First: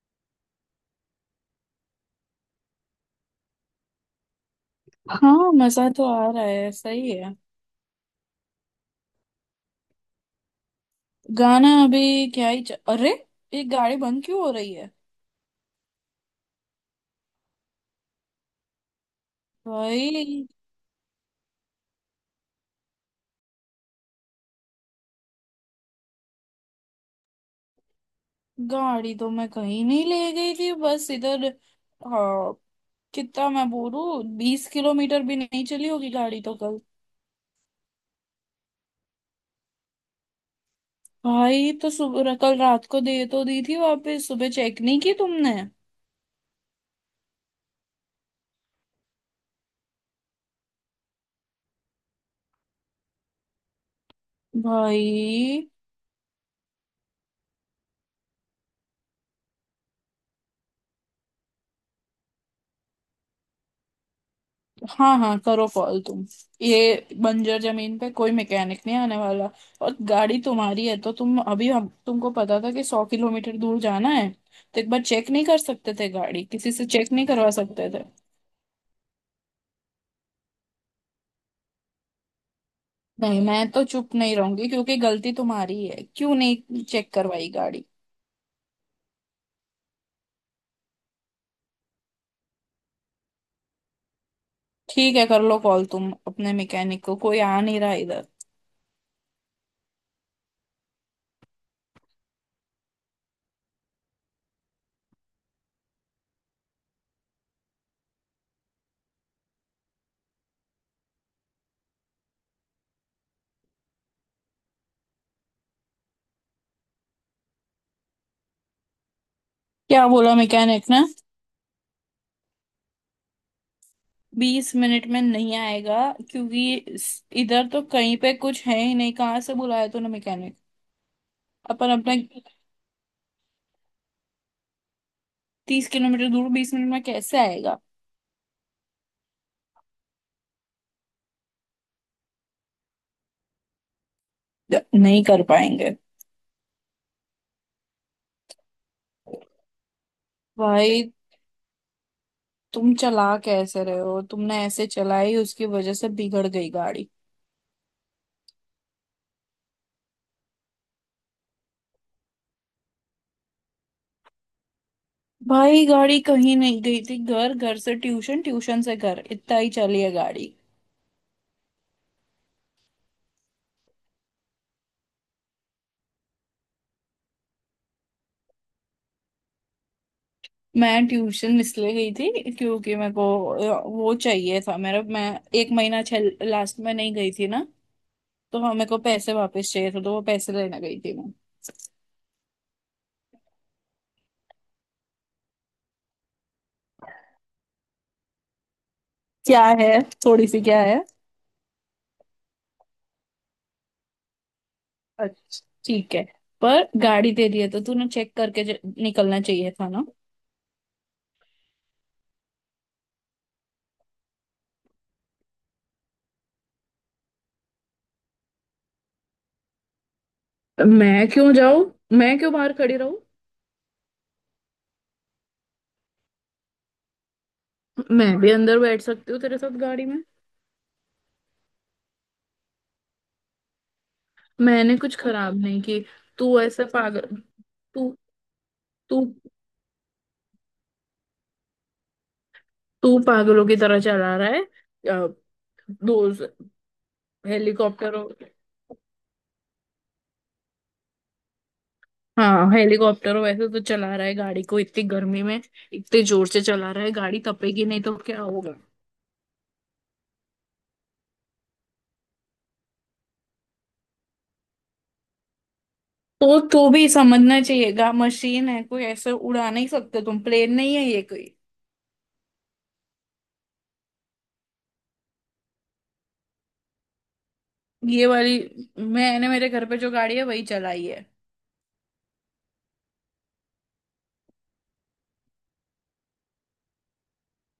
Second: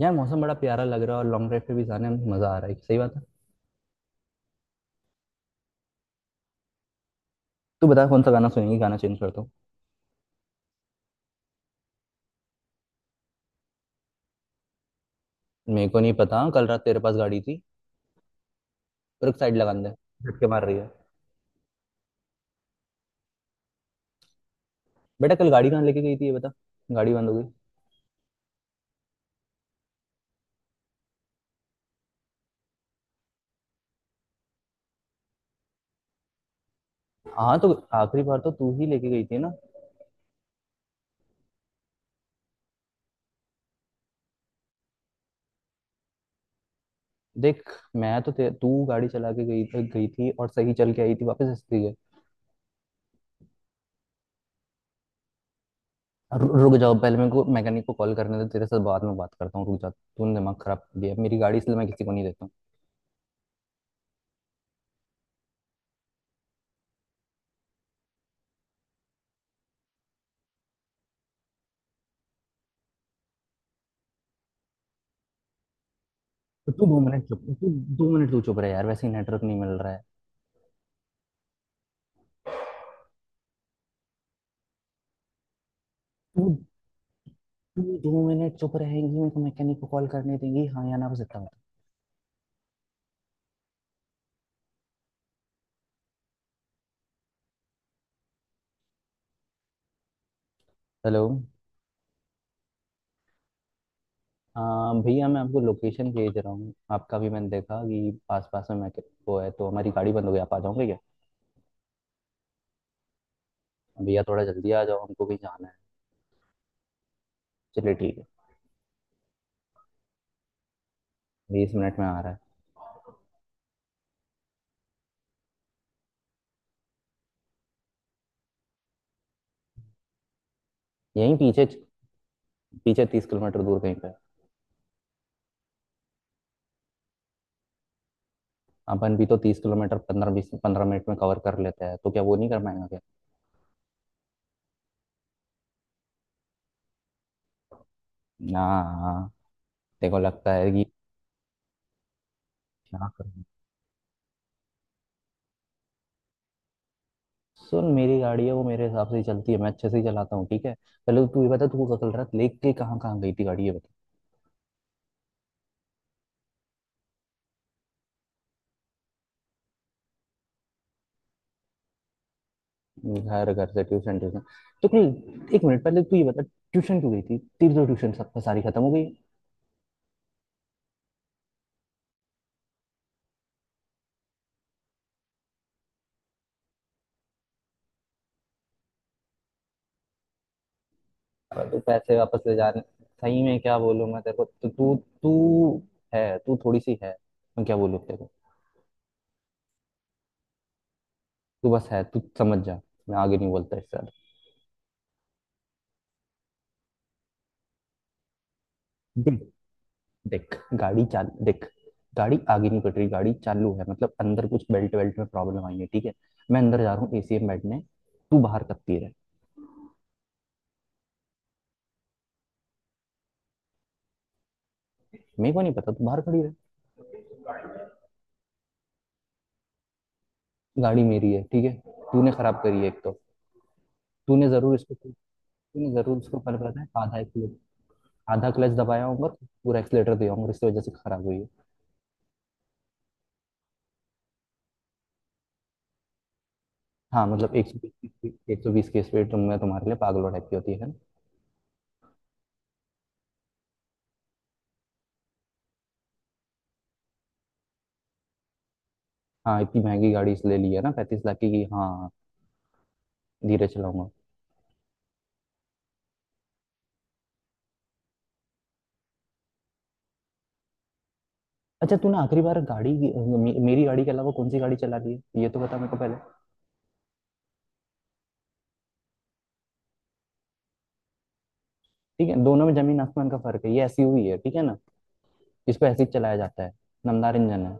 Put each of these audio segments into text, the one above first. यार मौसम बड़ा प्यारा लग रहा है और लॉन्ग ड्राइव पे भी जाने में मजा आ रहा है। सही बात है। हाँ, मजा तो आ रहा है। सही है। तू बता कौन सा गाना सुनेगी, गाना चेंज कर दो। गाना अभी क्या ही अरे, ये गाड़ी बंद क्यों हो रही है? मेरे को नहीं पता, कल रात तेरे पास गाड़ी थी। पर एक साइड लगा दे। झटके भाई, मार रही है। बेटा कल गाड़ी कहाँ लेके गई थी ये बता। गाड़ी बंद हो गई। गाड़ी तो मैं कहीं नहीं ले गई थी, बस इधर। हाँ। कितना मैं बोलूं। 20 किलोमीटर भी नहीं चली होगी गाड़ी तो कल। हाँ तो आखिरी बार तो तू ही लेके गई थी ना। भाई, तो सुबह, कल रात को दे तो दी थी वापस, सुबह चेक नहीं की तुमने? देख, मैं तो तू गाड़ी चला के गई गई थी और सही चल के आई थी वापस हंसती है। भाई। रुक जाओ, पहले मेरे को मैकेनिक को कॉल करने दे, तेरे साथ बाद में बात करता हूँ। रुक जा, तूने दिमाग खराब कर दिया, मेरी गाड़ी इसलिए मैं किसी को नहीं देता हूँ। हाँ हाँ, करो कॉल तुम। ये बंजर जमीन पे कोई मैकेनिक नहीं आने वाला। और गाड़ी तुम्हारी है तो तुम अभी हम तुमको पता था कि 100 किलोमीटर दूर जाना है तो एक बार चेक नहीं कर सकते थे गाड़ी, किसी तो से तू दो चेक मिनट नहीं चुप, करवा तू सकते थे? दो मिनट तू चुप रहे यार, वैसे ही नेटवर्क नहीं मिल रहा है। नहीं, मैं तो चुप नहीं रहूंगी क्योंकि गलती तुम्हारी है। क्यों तू नहीं चेक करवाई गाड़ी? दो मिनट चुप रहेंगी, मेरे को मैकेनिक को कॉल करने देंगी, हाँ या ना, बस इतना बता। ठीक है, कर लो कॉल तुम अपने मैकेनिक को, कोई आ नहीं रहा इधर। हेलो, हाँ भैया, मैं आपको लोकेशन भेज रहा हूँ, आपका भी मैंने देखा कि आस पास में मैकेनिक वो है, तो हमारी गाड़ी बंद हो गई, आप आ जाओगे क्या? भैया थोड़ा जल्दी आ जाओ, हमको भी जाना है। चलिए ठीक है। क्या बोला मैकेनिक ने? 20 मिनट में आ रहा है। 20 मिनट में नहीं आएगा। क्योंकि इधर तो कहीं पे कुछ है ही नहीं, कहाँ से बुलाया तूने मैकेनिक? यहीं पीछे, अपन अपना। पीछे 30 किलोमीटर दूर कहीं पे है। 30 किलोमीटर दूर 20 मिनट में कैसे आएगा? अपन भी तो 30 किलोमीटर 15-20, 15 मिनट में कवर कर लेते हैं, तो क्या वो नहीं कर पाएंगे क्या? नहीं कर पाएंगे। ना। देखो लगता है कि भाई, तुम क्या चला करूं। कैसे रहे हो? तुमने ऐसे चलाई, उसकी वजह से बिगड़ गई गाड़ी। सुन, मेरी गाड़ी है वो, मेरे हिसाब से ही चलती है, मैं अच्छे से ही चलाता हूँ, ठीक है। पहले तो तू ये बता, तू कल रात लेके कहाँ कहाँ गई थी गाड़ी ये भाई, गाड़ी कहीं नहीं गई थी। घर, घर से ट्यूशन, ट्यूशन से घर, इतना ही चली है गाड़ी। बता। घर घर से ट्यूशन ट्यूशन, तो कल एक मिनट पहले तू ये बता, ट्यूशन क्यों गई थी, तेरी तो ट्यूशन सब सारी खत्म हो गई। मैं ट्यूशन इसलिए गई थी क्योंकि मेरे को वो चाहिए था मेरा। मैं एक महीना छल लास्ट में नहीं गई थी ना, तो हाँ, मेरे को पैसे वापस चाहिए थे, तो वो पैसे लेने गई थी मैं। अब तू पैसे वापस ले जाने, सही में क्या बोलूँ मैं तेरे को, तो तू, तू है, तू थोड़ी सी है, मैं क्या बोलूँ तेरे को। क्या है? थोड़ी सी क्या है? तू बस है तू समझ जा, मैं आगे नहीं बोलता इससे अच्छा ठीक है। पर गाड़ी तेरी है तो तूने चेक करके निकलना ज्यादा। चाहिए था ना। देख गाड़ी चाल, देख गाड़ी आगे नहीं कट रही, गाड़ी चालू है, मतलब अंदर कुछ बेल्ट वेल्ट में प्रॉब्लम आई है, ठीक है। मैं अंदर जा रहा हूँ एसी में बैठने, तू बाहर कब रहे। मैं क्यों जाऊं? मैं क्यों बाहर खड़ी रहूं? मेरे को नहीं पता, तू बाहर खड़ी रहे। मैं भी अंदर बैठ सकती हूँ तेरे साथ गाड़ी में। गाड़ी मेरी है ठीक है, तूने खराब करी है एक तो। तूने जरूर इसको, मैंने कुछ खराब नहीं तूने की। जरूर इसको, पर तू पता ऐसे है आधा पागल। एक्सीटर, तू आधा क्लच दबाया तू होगा, पूरा एक्सीटर दिया होगा, इस वजह से खराब हुई है। तू पागलों की तरह चला रहा है। अ, दो। हाँ मतलब एक सौ हेलीकॉप्टरों। बीस एक सौ बीस की स्पीड तो मैं तुम्हारे लिए पागलों टाइप की होती है ना। हाँ, हेलीकॉप्टरों वैसे तो चला रहा है गाड़ी को इतनी गर्मी में। इतने जोर से चला रहा है गाड़ी, तपेगी नहीं तो क्या होगा? हाँ इतनी महंगी गाड़ी इसलिए ली है ना 35 लाख की, कि हाँ धीरे चलाऊंगा। तो भी समझना चाहिएगा, मशीन है कोई, ऐसे उड़ा नहीं सकते तुम, प्लेन नहीं है ये कोई। अच्छा, तूने आखिरी बार गाड़ी मेरी गाड़ी के अलावा कौन सी गाड़ी चला दी है ये तो बता मेरे को पहले। ये वाली। मैंने मेरे घर पे जो गाड़ी है वही चलाई है। ठीक है, दोनों में जमीन आसमान का फर्क है, ये एसयूवी है ठीक है ना, इसको ऐसे ही चलाया जाता है, नमदार इंजन है।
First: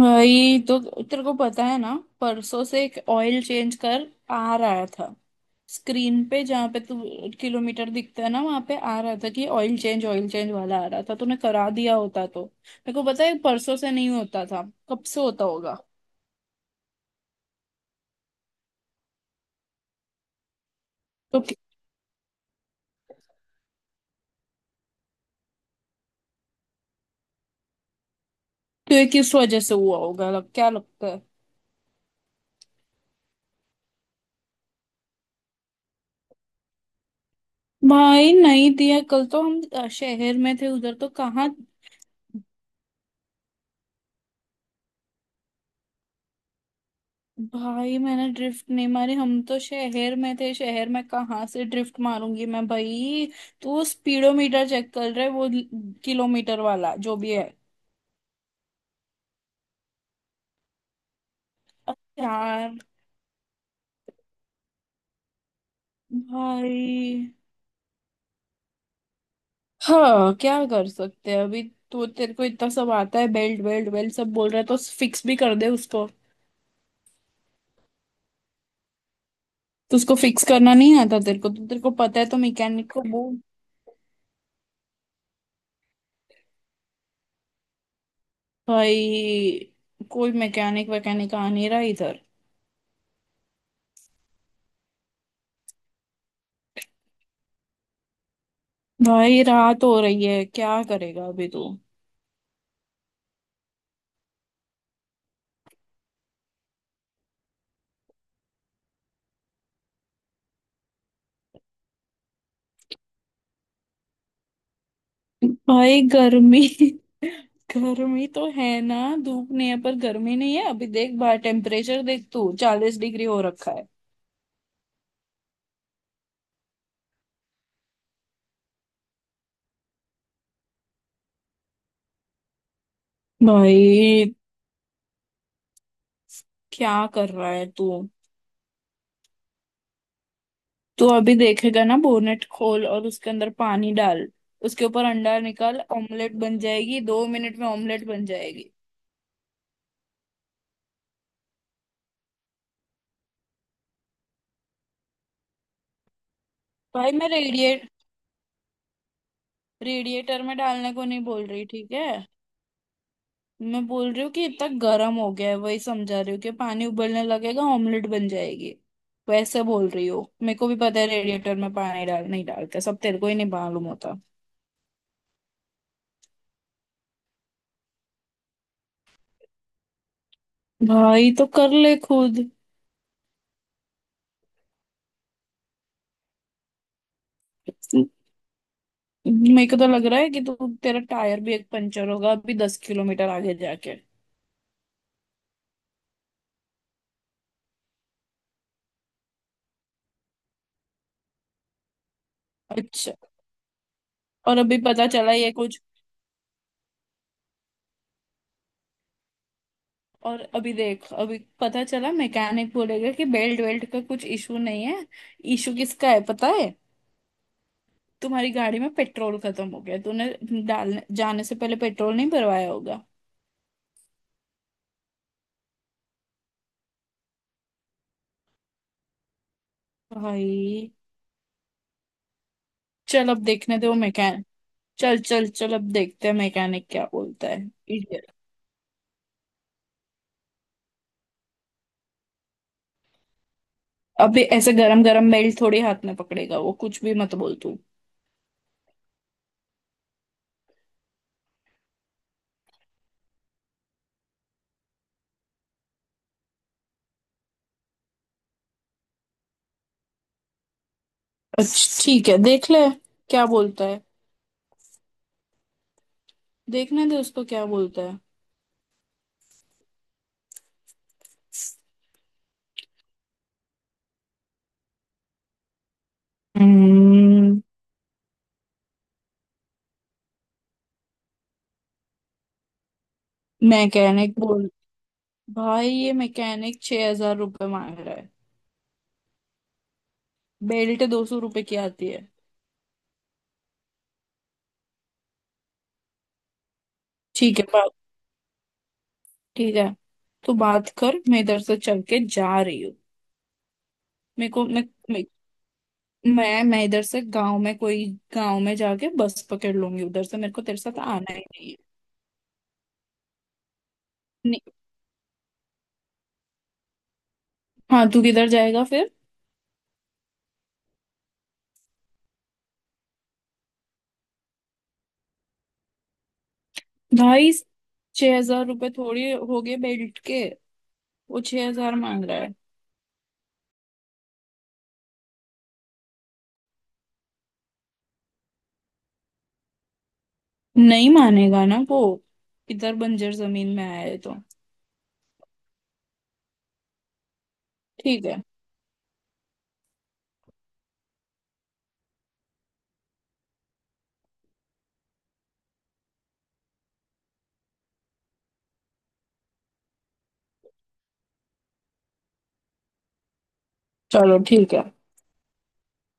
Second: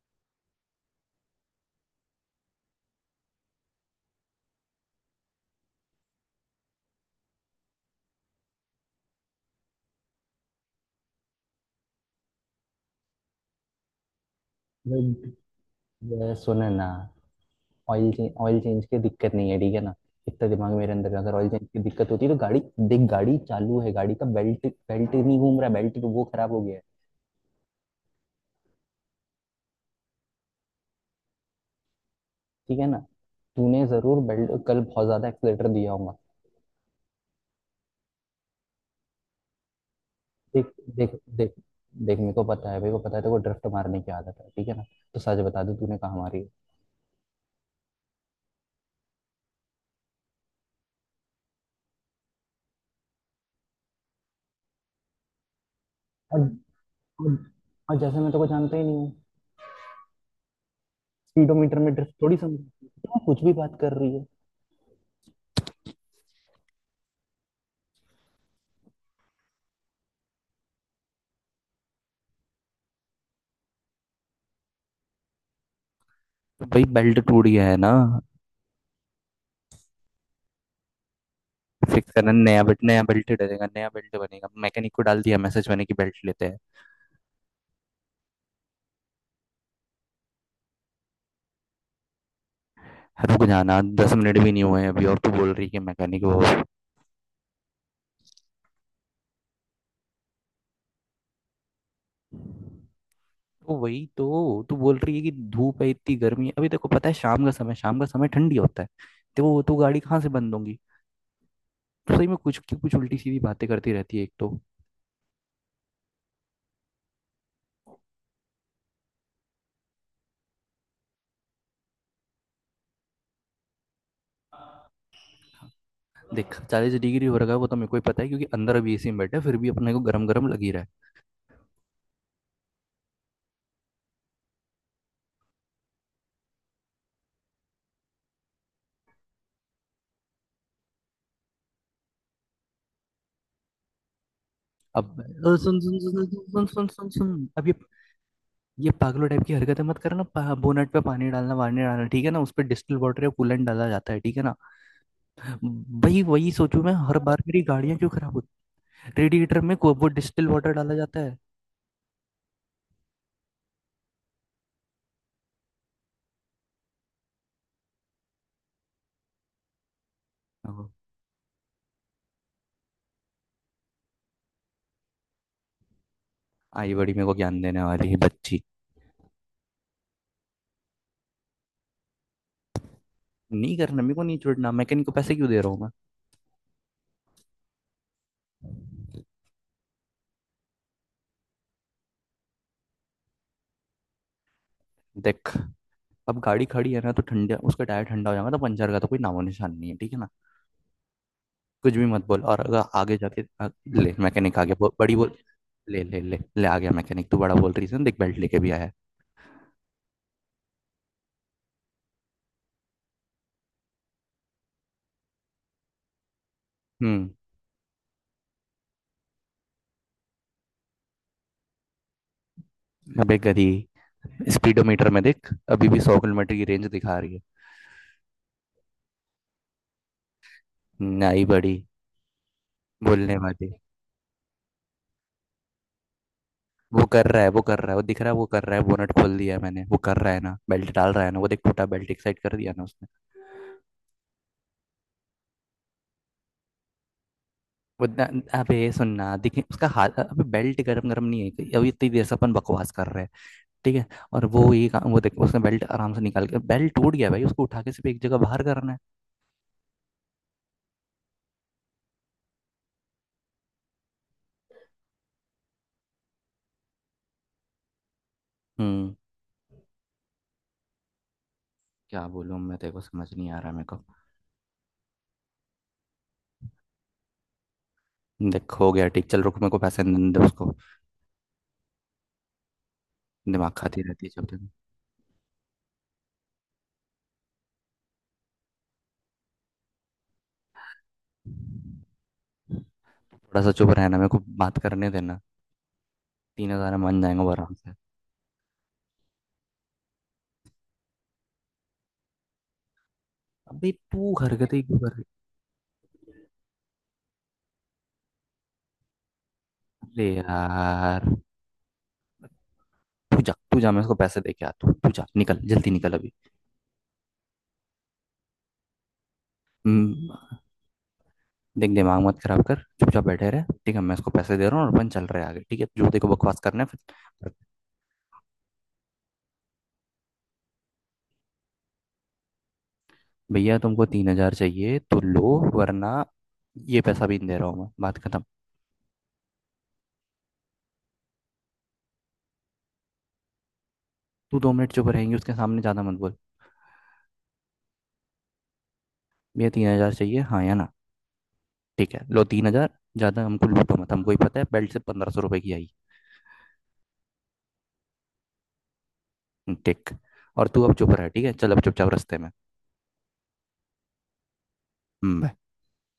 भाई तो तेरे को पता है ना, परसों से एक ऑयल चेंज कर आ रहा था स्क्रीन पे, जहाँ पे तू किलोमीटर दिखता है ना वहां पे आ रहा था कि ऑयल चेंज, ऑयल चेंज वाला आ रहा था। तूने करा दिया होता तो मेरे को पता है परसों से नहीं होता था, कब भाई, से होता होगा। ये सुने ना, ऑयल चेंज की दिक्कत नहीं है ठीक है ना। इतना दिमाग मेरे अंदर है। अगर तो ऑयल कि- चेंज की दिक्कत होती है तो गाड़ी देख, गाड़ी चालू है, गाड़ी का बेल्ट, बेल्ट नहीं घूम रहा है, बेल्ट वो खराब हो गया है, तो ये किस वजह से हुआ होगा, क्या लगता है? ठीक है ना। तूने जरूर बेल्ट कल बहुत ज्यादा एक्सलेटर दिया होगा। भाई, नहीं दिया। कल तो हम शहर में देख थे, उधर तो देख कहाँ। देख देख, मेरे को पता है, मेरे को पता है तेरे को ड्रिफ्ट मारने की आदत है ठीक है ना, तो सच बता दे तूने कहाँ मारी है। भाई, मैंने ड्रिफ्ट नहीं मारी। हम तो शहर में थे, शहर में कहाँ से ड्रिफ्ट मारूंगी मैं भाई। तू स्पीडोमीटर चेक कर रहे वो, और किलोमीटर वाला जो भी और, है। और जैसे मैं तेरे को जानता ही नहीं हूँ। स्पीडोमीटर में ड्रिफ्ट थोड़ी समझ, यार, तू कुछ भी बात कर रही है। भाई, हाँ क्या कर सकते हैं अभी? तो तेरे को इतना सब आता है, बेल्ट, बेल्ट, बेल्ट सब बोल रहा है, तो फिक्स भी कर दे उसको। तो भाई बेल्ट टूट गया है ना, तो उसको फिक्स करना नहीं आता तेरे को, तो तेरे को फिक्स पता है करना, तो मैकेनिक को नया बेल्ट बोल। डलेगा, नया बेल्ट बनेगा, मैकेनिक को डाल दिया मैसेज मैंने कि बेल्ट लेते हैं। भाई, कोई मैकेनिक वैकेनिक आ नहीं रहा इधर। रुक जाना, 10 मिनट भी नहीं हुए हैं अभी और तू बोल रही है मैकेनिक। भाई, रात हो रही है, क्या करेगा अभी तू? वो तो वही तो तू बोल रही है कि धूप है इतनी गर्मी है, अभी देखो पता है शाम का समय, शाम का समय ठंडी होता है, तो वो तो गाड़ी कहाँ से बंद होंगी। तो सही में कुछ कुछ उल्टी सीधी बातें करती रहती है एक तो। भाई, गर्मी गर्मी तो है ना। धूप नहीं है पर गर्मी नहीं है अभी? देख बाहर टेम्परेचर देख तू, 40 डिग्री हो रखा है। देख 40 डिग्री हो रखा है, वो तो मेरे को ही पता है क्योंकि अंदर अभी एसी में बैठे हैं, फिर भी अपने को गरम गरम लग ही रहा है। भाई, क्या कर रहा है तू? तू अभी देखेगा ना, बोनेट खोल और उसके अंदर पानी डाल, उसके ऊपर अब अंडा सुन निकाल, सुन सुन सुन, ऑमलेट बन सुन सुन जाएगी सुन दो सुन, मिनट में, अब ये ऑमलेट बन जाएगी। ये पागलों टाइप की हरकतें मत करना बोनट पे पानी डालना वानी डालना, ठीक है ना, उस पर डिस्टिल वाटर या कूलेंट डाला जाता है ठीक है ना। वही वही सोचूं मैं भाई, हर मैं बार मेरी गाड़ियां क्यों खराब होती। रेडिएटर में वो रेडिएटर डिस्टिल में वाटर डालने डाला को जाता नहीं है। बोल रही, ठीक है? मैं बोल रही हूँ कि इतना गर्म हो गया है, वही समझा रही हूँ कि पानी उबलने लगेगा, ऑमलेट बन जाएगी वैसे बोल रही हो। मेरे को भी अब पता है रेडिएटर में पानी डाल नहीं डालते, सब तेरे को ही नहीं मालूम होता। आई बड़ी मेरे को ज्ञान देने वाली है बच्ची। भाई तो कर ले खुद। नहीं करना मेरे को, नहीं छोड़ना, मैकेनिक को पैसे क्यों दे रहा हूँ मैं। मेरे को तो लग रहा है कि तू, तेरा टायर भी एक पंचर होगा अभी 10 किलोमीटर आगे जाके। देख, अब गाड़ी खड़ी है ना, तो ठंडा उसका टायर ठंडा हो जाएगा, तो पंचर का तो कोई नामो निशान नहीं है ठीक है ना। कुछ भी मत बोल, और अगर अच्छा, आगे जाके ले मैकेनिक और आ गया, अभी पता बड़ी बोल। चला ये कुछ। ले ले ले ले, आ गया मैकेनिक, तू बड़ा बोल रीजन, देख बेल्ट लेके भी आया है। और अभी देख, अभी पता चला मैकेनिक बोलेगा कि बेल्ट वेल्ट का कुछ इशू नहीं है। इशू किसका है पता है? हम्म। तुम्हारी गाड़ी में पेट्रोल खत्म हो गया। तूने डालने जाने से पहले पेट्रोल नहीं भरवाया होगा। अबे गधी, स्पीडोमीटर में देख, अभी भी 100 किलोमीटर की रेंज दिखा रही है। भाई। नाई बड़ी चल, बोलने अब वाली। देखने दे वो मैकेनिक। चल चल चल, अब देखते हैं मैकेनिक क्या वो कर रहा बोलता है है। वो कर रहा है, वो दिख रहा इडियट, है वो कर रहा है, बोनट खोल दिया है मैंने, वो कर रहा है ना, बेल्ट डाल रहा है ना वो, देख टूटा बेल्ट एक साइड कर दिया ना उसने। अबे ऐसे गरम गरम मेल थोड़ी हाथ में पकड़ेगा वो, कुछ भी मत बोल तू। वो ना- अबे सुनना देखिए उसका हाथ, अबे बेल्ट गरम गरम नहीं है कि, अभी इतनी देर से अपन बकवास कर रहे हैं ठीक है। और वो ये काम वो देख, उसने बेल्ट आराम से निकाल के, बेल्ट टूट गया भाई, उसको उठा के सिर्फ एक जगह बाहर करना है। अच्छा ठीक है, देख ले क्या बोलता है, देखने दे उसको क्या बोलता है। हम्म। क्या बोलूँ मैं तेरे को, समझ नहीं आ रहा मेरे को। हम्म। देख हो गया ठीक, चल रुक, मेरे को पैसे नहीं दे उसको, दिमाग खाती रहती है मैकेनिक जब तक। बोल। भाई, ये मैकेनिक 6,000 रुपये मांग रहा है, बेल्ट 200 रुपए की आती है। थोड़ा सा चुप रहना, मेरे को बात करने देना, 3,000 में मान जाएंगे वो ठीक है, आराम बात। से। ठीक है, तो बात कर, मैं इधर से चल के जा रही हूँ। अबे तू मेरे को हरकतें क्यों कर। मैं मैं इधर से गांव में कोई, गांव में जाके बस पकड़ लूंगी उधर अरे से, मेरे को तेरे साथ यार आना ही नहीं है। तू जा, तू जा, मैं उसको पैसे दे के नहीं, आता हूँ, तू जा निकल जल्दी निकल अभी। हाँ तू किधर जाएगा फिर? हम्म। देख दिमाग मत खराब कर, चुपचाप बैठे रहे ठीक है, मैं उसको पैसे दे रहा हूँ और अपन चल रहे हैं आगे, ठीक है, जो देखो बकवास करना है फिर। ढाई। छह हजार रुपये थोड़ी हो गए बेल्ट के! वो 6,000 मांग रहा है। भैया तुमको 3,000 चाहिए तो लो, वरना ये पैसा भी नहीं दे रहा हूँ मैं, बात खत्म। नहीं मानेगा ना वो, इधर बंजर जमीन में आया है तो। तू दो मिनट चुप रहेंगी, उसके सामने ज़्यादा मत बोल। ठीक है। भैया 3,000 चाहिए, हाँ या ना। ठीक है लो 3,000। ज़्यादा हमको लूटो मत, हमको ही पता है बेल्ट से 1500 रुपए की आई। ठीक। और तू अब चुप रह, ठीक है, चल अब चुपचाप रास्ते में। चलो ठीक है। हम्म।